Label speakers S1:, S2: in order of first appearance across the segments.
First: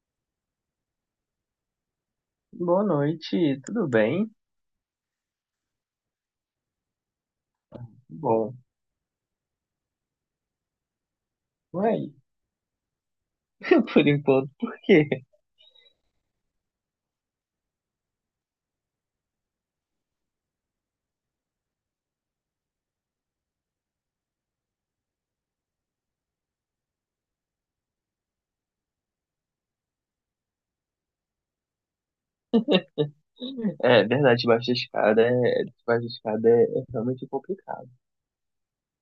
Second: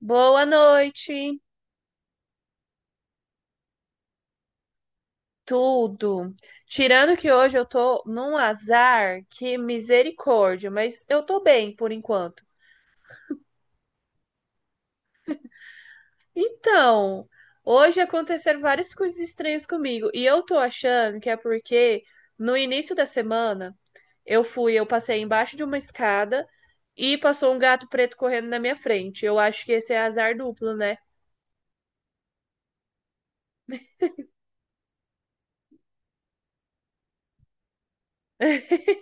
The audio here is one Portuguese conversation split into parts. S1: Boa noite,
S2: Boa noite, tudo bem?
S1: tudo. Tirando que hoje eu tô num
S2: Bom,
S1: azar, que misericórdia, mas eu tô bem por
S2: ué,
S1: enquanto.
S2: por enquanto, por quê?
S1: Então, hoje aconteceram várias coisas estranhas comigo e eu tô achando que é porque no início da semana eu passei embaixo de uma escada e passou um gato preto correndo na minha frente. Eu acho que esse é azar duplo, né?
S2: É verdade, debaixo da escada é, é realmente complicado.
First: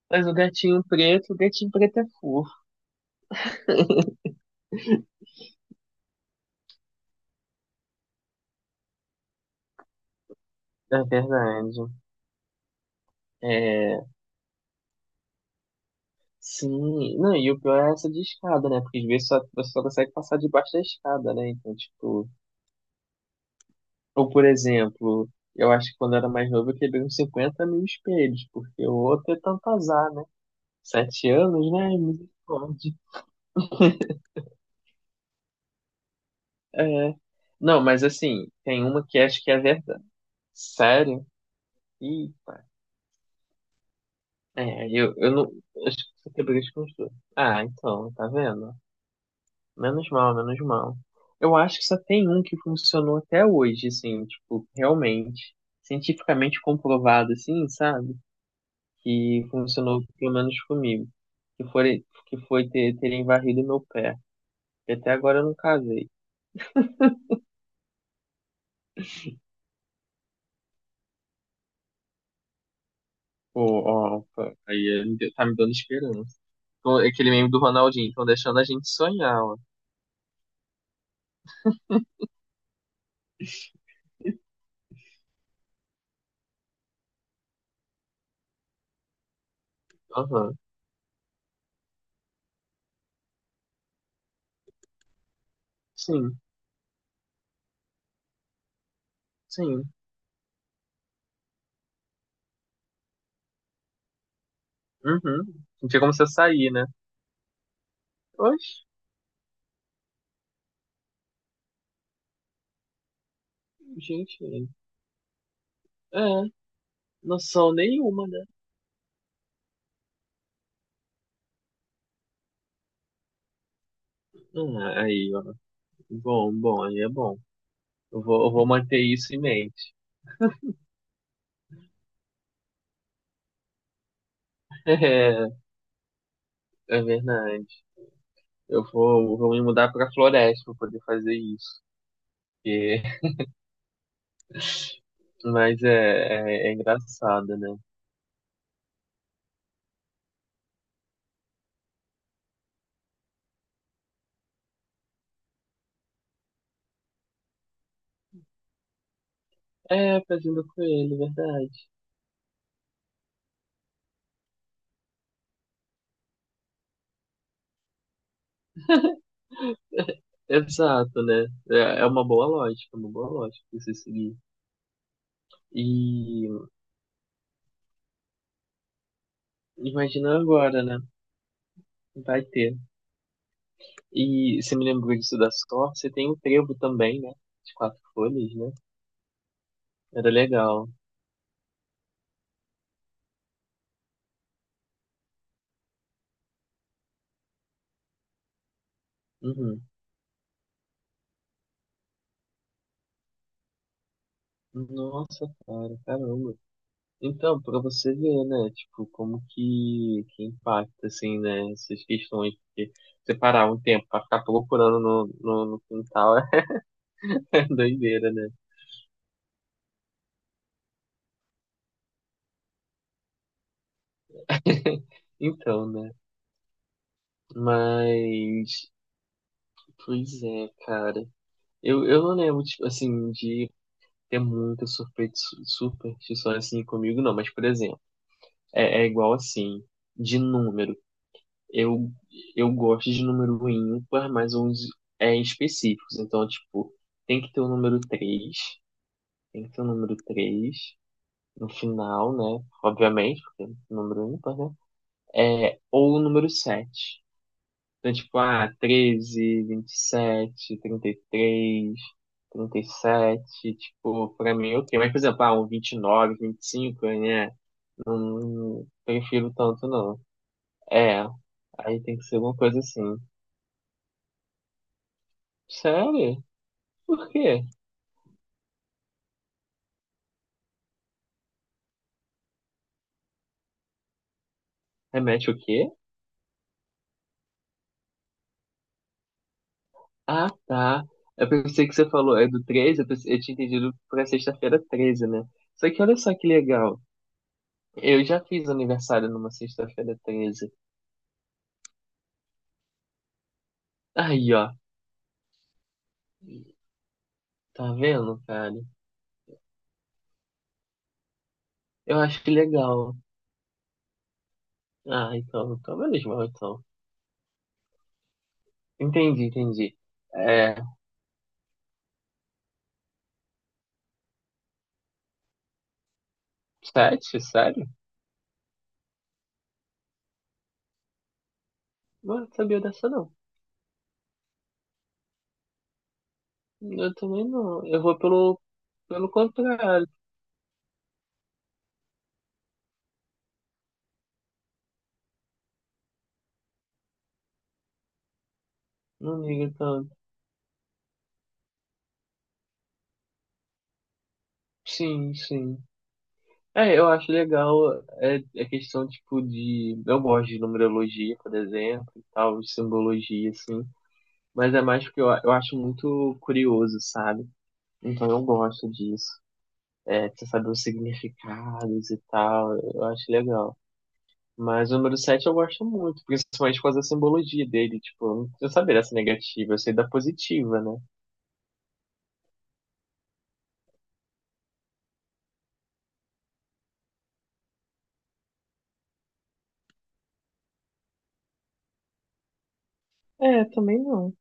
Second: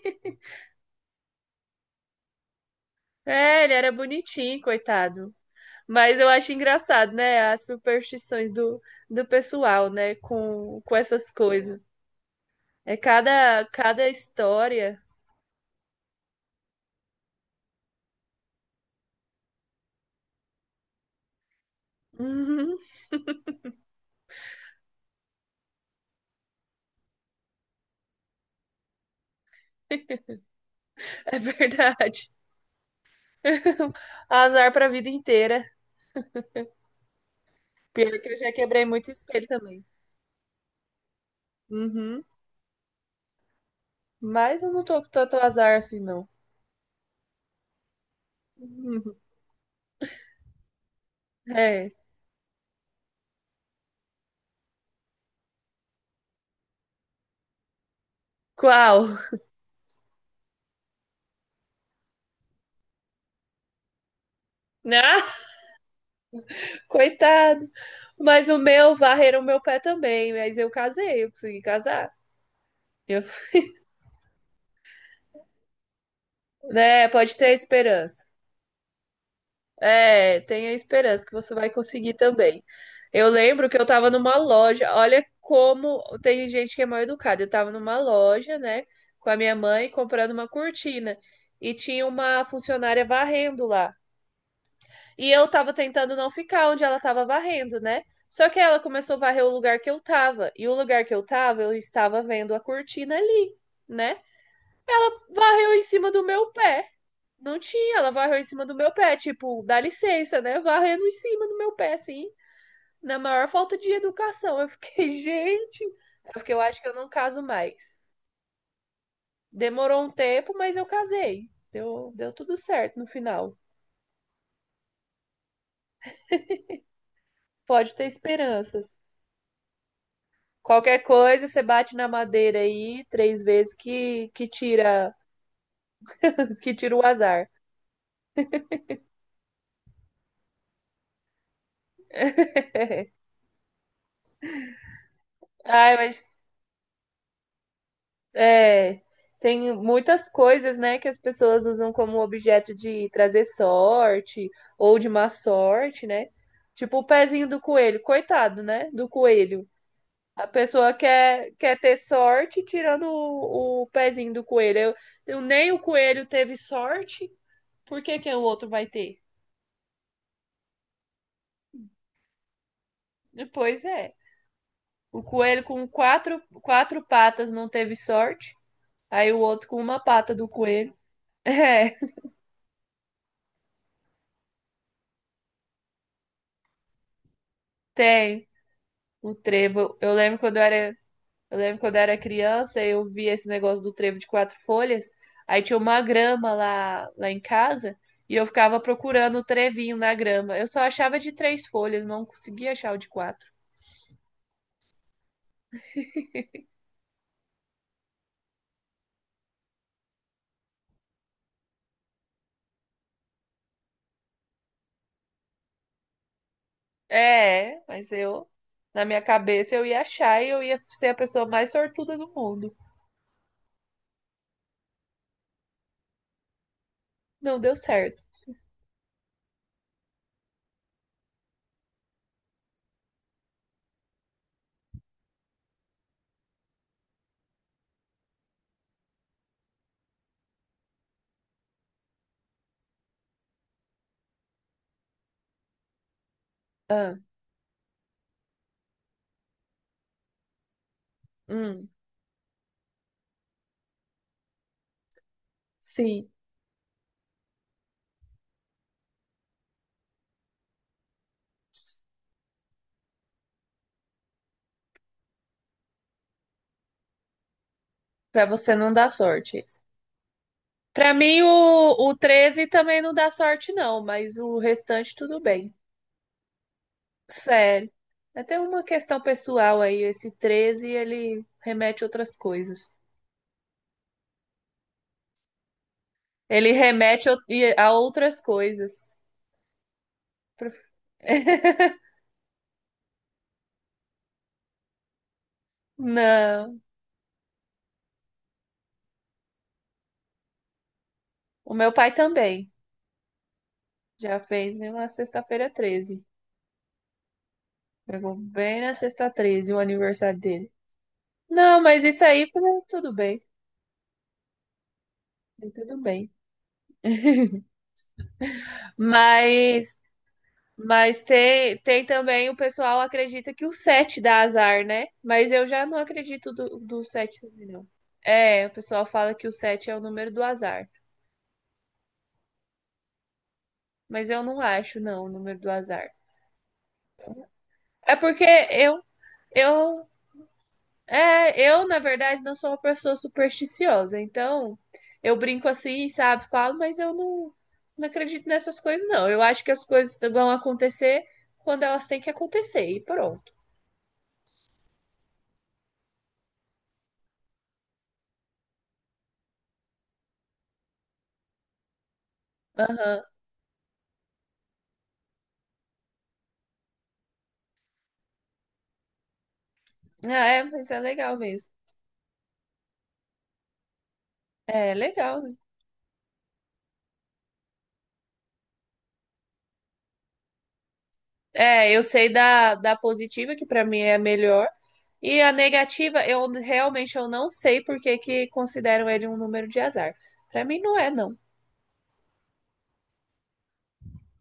S2: Mas o gatinho preto é fofo.
S1: É, ele era bonitinho, coitado. Mas eu acho engraçado, né? As superstições do pessoal, né? Com
S2: É
S1: essas
S2: verdade.
S1: coisas. É cada,
S2: É,
S1: cada história.
S2: sim, não, e o pior é essa de escada, né? Porque às vezes só, você só consegue passar debaixo da escada, né? Então, tipo,
S1: Uhum,
S2: ou por exemplo, eu acho que quando eu era mais novo eu quebrei uns 50 mil espelhos, porque o outro é tanto azar, né? Sete
S1: é
S2: anos, né?
S1: verdade.
S2: Misericórdia.
S1: Azar pra vida inteira.
S2: É. Não, mas
S1: Pior que eu
S2: assim,
S1: já quebrei
S2: tem uma
S1: muito
S2: que acho
S1: espelho
S2: que é
S1: também.
S2: verdade. Sério?
S1: Uhum.
S2: Eita.
S1: Mas eu não
S2: É,
S1: tô com
S2: eu
S1: tanto
S2: não.
S1: azar
S2: Acho
S1: assim,
S2: que
S1: não.
S2: você quebrou de construir. Ah, então, tá vendo?
S1: Uhum.
S2: Menos mal, menos mal. Eu acho que
S1: É.
S2: só tem um que funcionou até hoje, assim, tipo, realmente. Cientificamente comprovado, assim, sabe?
S1: Qual?
S2: Que funcionou pelo menos comigo. Que foi terem varrido meu pé. E até
S1: Ah,
S2: agora eu não casei.
S1: coitado. Mas o meu, varreram o meu pé também. Mas eu casei, eu consegui casar. Eu,
S2: Pô, ó, opa, tá me dando esperança. Então,
S1: né?
S2: é aquele
S1: Pode
S2: meme
S1: ter
S2: do Ronaldinho,
S1: esperança.
S2: estão deixando a gente sonhar, ó.
S1: É, tenha esperança que você vai conseguir também. Eu lembro que eu tava numa loja, olha como tem gente que é mal educada. Eu tava numa loja, né, com a minha mãe comprando uma
S2: Aham.
S1: cortina e tinha uma funcionária varrendo lá. E eu tava tentando não
S2: Sim,
S1: ficar onde ela tava varrendo, né? Só que ela começou a varrer o lugar
S2: sim.
S1: que eu tava. E o lugar que eu tava, eu estava vendo a cortina ali, né?
S2: Uhum.
S1: Varreu em
S2: Não tinha
S1: cima
S2: como
S1: do
S2: você
S1: meu
S2: sair, né?
S1: pé. Não tinha, ela varreu em cima do
S2: Oxe,
S1: meu pé, tipo, dá licença, né? Varrendo em cima do meu pé, assim, na maior falta de
S2: gente.
S1: educação. Eu fiquei, gente, é
S2: É,
S1: porque eu acho que eu não caso
S2: noção
S1: mais.
S2: nenhuma, né?
S1: Demorou um tempo, mas eu casei. Deu, deu tudo certo no final.
S2: Ah, aí, ó. Bom, bom, aí é bom.
S1: Pode ter
S2: Eu vou
S1: esperanças.
S2: manter isso em mente.
S1: Qualquer coisa, você bate na madeira aí três vezes que, que tira que tira
S2: É, é
S1: o azar.
S2: verdade. Eu vou me mudar pra floresta pra poder fazer isso. Porque- Mas é,
S1: Ai, mas
S2: é, é engraçado, né?
S1: é, tem muitas coisas, né, que as pessoas usam como objeto de trazer sorte ou de má sorte, né? Tipo o pezinho do coelho, coitado, né? Do coelho.
S2: É,
S1: A
S2: fazendo com
S1: pessoa
S2: ele,
S1: quer
S2: verdade.
S1: ter sorte tirando o pezinho do coelho. Nem o coelho teve sorte, por que que o outro vai ter?
S2: Exato, né? É uma boa lógica, é uma boa lógica de
S1: Pois
S2: você
S1: é.
S2: seguir.
S1: O coelho com quatro,
S2: E
S1: quatro patas não teve sorte, aí o outro com uma
S2: imagina
S1: pata do
S2: agora,
S1: coelho.
S2: né?
S1: É,
S2: Vai ter. E você me lembrou disso da sorte, tem o trevo também, né? De quatro
S1: tem.
S2: folhas, né?
S1: O trevo.
S2: Era legal.
S1: Eu lembro quando eu era criança, eu vi esse negócio do trevo de quatro folhas. Aí tinha uma grama lá em casa e eu ficava procurando o
S2: Uhum.
S1: trevinho na grama. Eu só achava de três folhas, não conseguia achar o de quatro.
S2: Nossa, cara, caramba. Então, pra você ver, né? Tipo, como que impacta, assim, né? Essas questões. Porque separar um tempo pra ficar procurando no quintal é
S1: É, mas
S2: doideira, né?
S1: eu, na minha cabeça, eu ia achar e eu ia ser a pessoa mais sortuda do mundo.
S2: Então, né?
S1: Não deu certo.
S2: Mas. Pois é, cara. Eu não lembro, tipo, assim, de ter muita superstição assim comigo, não. Mas, por exemplo, é, é igual assim, de número. Eu, eu gosto de número ímpar, mas uns é, específicos. Então, tipo,
S1: Ah,
S2: tem que ter o número 3 Tem que ter o número 3 no
S1: hum,
S2: final, né? Obviamente, porque é número ímpar, né? É, ou o
S1: sim,
S2: número sete. Então, tipo, ah, treze vinte e sete trinta e três trinta e sete tipo, pra mim, ok. Mas, por exemplo, ah, um vinte vinte e nove vinte e cinco, né? Não,
S1: pra você
S2: não
S1: não dar
S2: prefiro
S1: sorte. Isso.
S2: tanto, não.
S1: Pra
S2: É,
S1: mim,
S2: aí
S1: o
S2: tem que ser alguma
S1: 13
S2: coisa
S1: também não
S2: assim.
S1: dá sorte, não, mas o restante tudo bem.
S2: Sério? Por quê?
S1: Sério. É até uma questão pessoal aí, esse 13 ele remete a outras coisas.
S2: Remete o quê?
S1: Ele remete a outras coisas.
S2: Ah,
S1: Pro-
S2: tá. Eu pensei que você falou, é do 13 eu, pensei, eu tinha entendido pra sexta-feira 13, né? Só que olha só que
S1: Não,
S2: legal. Eu já fiz aniversário numa sexta-feira 13.
S1: o meu pai também já
S2: Aí, ó.
S1: fez né, uma sexta-feira treze.
S2: Tá
S1: Pegou
S2: vendo, cara?
S1: bem na sexta 13 o aniversário dele. Não, mas
S2: Eu
S1: isso
S2: acho
S1: aí
S2: que
S1: né, tudo
S2: legal.
S1: bem,
S2: Ah, então,
S1: tudo
S2: então menos
S1: bem.
S2: mal, então. Entendi, entendi.
S1: Mas
S2: É,
S1: Mas tem, tem também o pessoal acredita que o 7 dá azar, né? Mas eu já não acredito do 7
S2: sete,
S1: também,
S2: sério?
S1: não. É, o pessoal fala que o 7 é o número do azar.
S2: Não sabia dessa, não.
S1: Mas eu não acho, não, o número do azar.
S2: Eu também não. Eu
S1: É
S2: vou
S1: porque
S2: pelo,
S1: eu,
S2: pelo contrário.
S1: eu, eu, na verdade, não sou uma pessoa supersticiosa. Então, eu brinco assim, sabe? Falo, mas eu não, não acredito nessas coisas, não.
S2: Não
S1: Eu acho que
S2: ligo
S1: as
S2: tanto.
S1: coisas vão acontecer quando elas têm que acontecer, e pronto.
S2: Sim, sim. É, eu acho legal, é, é questão, tipo, de... Eu gosto de numerologia, por exemplo, e tal, de
S1: Aham.
S2: simbologia, assim. Mas é mais porque eu acho muito curioso, sabe? Então eu gosto disso. É,
S1: Ah,
S2: de você
S1: é,
S2: saber os
S1: mas é legal mesmo.
S2: significados e tal, eu acho legal. Mas
S1: É,
S2: o número
S1: legal,
S2: 7 eu
S1: né?
S2: gosto muito, principalmente por causa da simbologia dele. Tipo, eu não preciso saber dessa negativa, eu sei da positiva, né?
S1: É, eu sei da positiva, que pra mim é a melhor, e a negativa, eu realmente eu não sei por que que consideram ele um número de azar. Pra mim não é, não.
S2: É, também não.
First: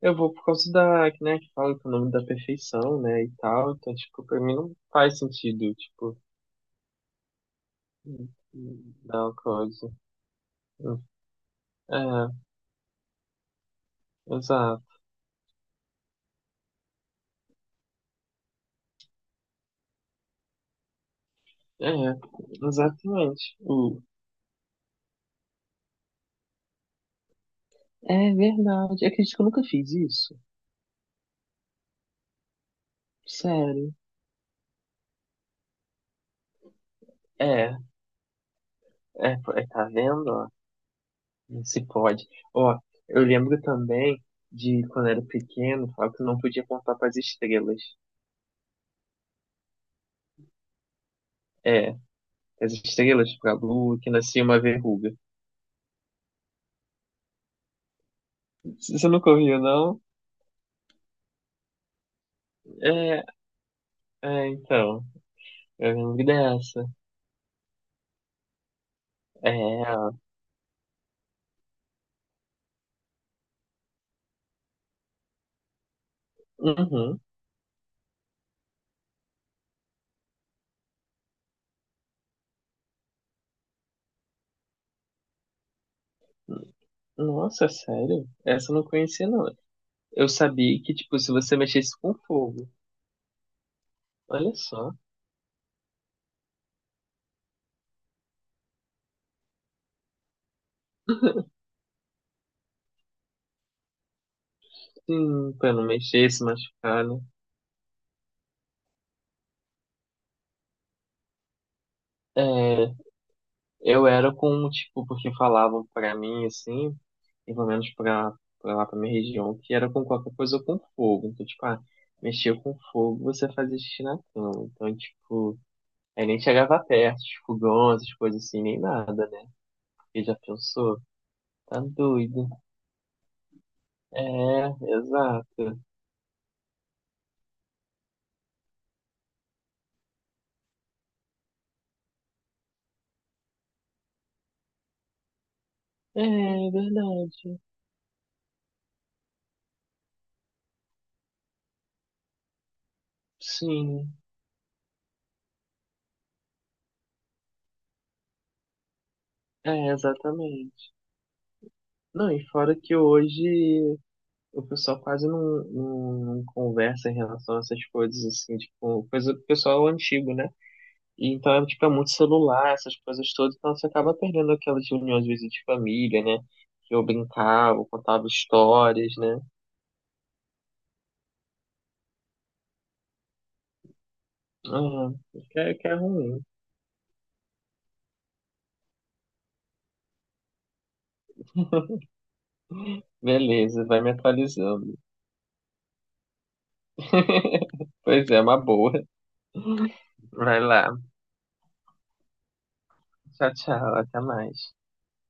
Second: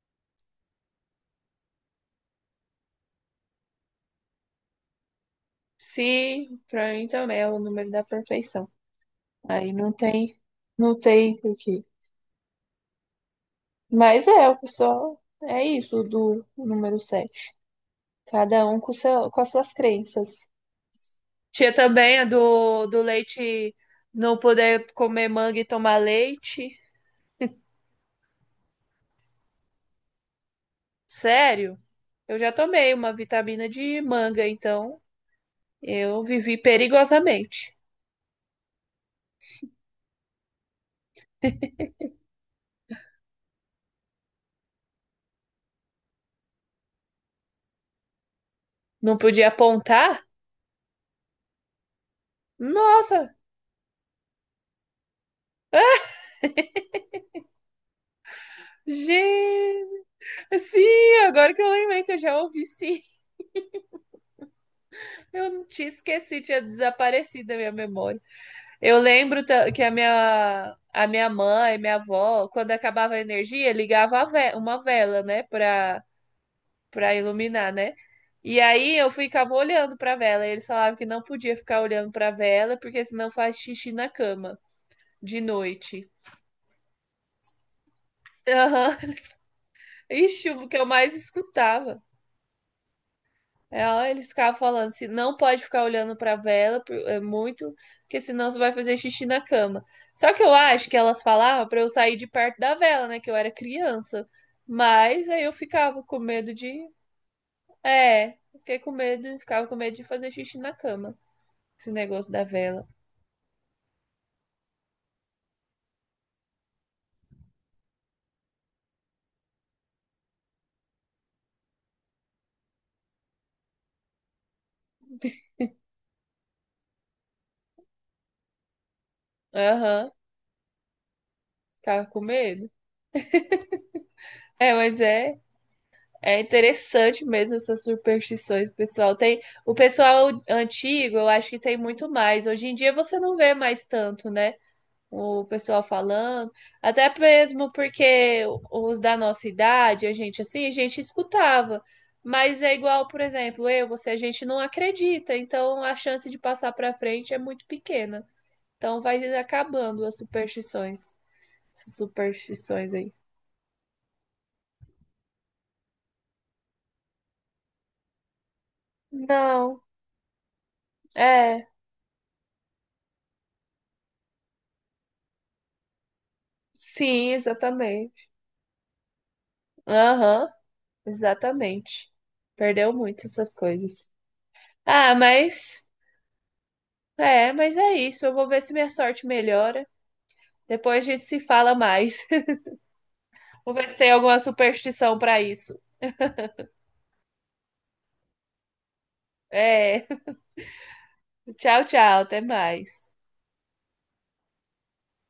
S2: Eu vou por causa da, que, né, que fala que é o nome da perfeição, né, e tal. Então, tipo, pra mim não faz sentido, tipo,
S1: Sim, pra mim também é o número da perfeição.
S2: dar uma
S1: Aí não
S2: coisa.
S1: tem, não tem por.
S2: É,
S1: Mas é, o
S2: exato.
S1: pessoal, é isso do número 7. Cada um com, seu, com as suas crenças. Tinha
S2: É,
S1: também a do
S2: exatamente.
S1: leite,
S2: O-
S1: não poder comer manga e tomar leite.
S2: É verdade. Eu acredito que eu nunca fiz isso.
S1: Sério? Eu já tomei uma vitamina
S2: Sério.
S1: de manga, então eu vivi
S2: É,
S1: perigosamente.
S2: é, é, tá vendo? Não se pode. Ó, eu lembro também de quando era pequeno, falar que não podia contar para as estrelas.
S1: Não podia apontar?
S2: É, as estrelas
S1: Nossa!
S2: para a lua, que nascia uma verruga.
S1: Ah,
S2: Você nunca ouviu, não?
S1: gente, sim, agora que eu lembrei que eu já ouvi sim,
S2: É, é, então.
S1: eu não tinha
S2: Eu lembro
S1: esquecido, tinha
S2: dessa.
S1: desaparecido da minha memória. Que
S2: É,
S1: a minha mãe, minha avó, quando acabava a energia, ligava uma vela, né, para para
S2: uhum.
S1: iluminar, né? E aí eu ficava olhando para vela. E eles falavam que não podia ficar olhando para vela porque senão faz xixi na cama de noite.
S2: Nossa, sério? Essa eu não
S1: Aham.
S2: conhecia, não. Eu
S1: Ixi, o que
S2: sabia
S1: eu
S2: que,
S1: mais
S2: tipo, se você mexesse
S1: escutava.
S2: com fogo,
S1: É, ó, eles
S2: olha
S1: ficavam falando,
S2: só.
S1: se não pode ficar olhando para vela é muito, porque senão você vai fazer xixi na cama. Só que eu acho que elas falavam para eu sair de perto da vela, né, que eu era criança. Mas aí eu
S2: Sim, pra não
S1: ficava com
S2: mexer, se
S1: medo de,
S2: machucar, né?
S1: ficava com medo de fazer xixi na cama. Esse negócio da vela.
S2: É, eu era com, tipo, porque falavam pra mim, assim, e pelo menos pra lá, pra minha região, que era com qualquer coisa ou com fogo. Então, tipo, ah, mexia com fogo, você fazia xixi na cama. Então, tipo, aí nem chegava perto, de fogão, essas coisas assim, nem nada, né?
S1: Aham,
S2: Porque já pensou? Tá
S1: ficava com
S2: doido.
S1: medo. É,
S2: É,
S1: mas
S2: exato.
S1: é interessante mesmo essas superstições, pessoal. Tem o pessoal antigo, eu acho que tem muito mais. Hoje em dia você não vê mais tanto, né? O pessoal
S2: É,
S1: falando,
S2: é
S1: até
S2: verdade.
S1: mesmo porque os da nossa idade, a gente assim, a gente escutava. Mas é igual, por exemplo, eu, você,
S2: Sim,
S1: a gente não acredita, então a chance de passar para frente é muito pequena. Então vai
S2: é,
S1: acabando as
S2: exatamente.
S1: superstições. Essas
S2: Não, e fora
S1: superstições
S2: que
S1: aí.
S2: hoje o pessoal quase não, não, não conversa em relação a essas coisas, assim, tipo, coisa do
S1: Não,
S2: pessoal antigo, né? E então, é,
S1: é.
S2: tipo, é muito celular, essas coisas todas, então você acaba perdendo aquelas reuniões, às vezes, de família, né? Que eu
S1: Sim,
S2: brincava, eu contava
S1: exatamente.
S2: histórias, né?
S1: Aham, exatamente. Perdeu muito essas coisas. Ah,
S2: Uhum. Que é,
S1: mas.
S2: que é ruim.
S1: É, mas é isso. Eu vou ver se minha sorte melhora. Depois a gente se fala mais. Vou
S2: Beleza,
S1: ver se
S2: vai
S1: tem
S2: me
S1: alguma
S2: atualizando.
S1: superstição pra isso.
S2: Pois é, é uma boa.
S1: É.
S2: Vai lá.
S1: Tchau, tchau. Até mais.
S2: Tchau, tchau, até mais.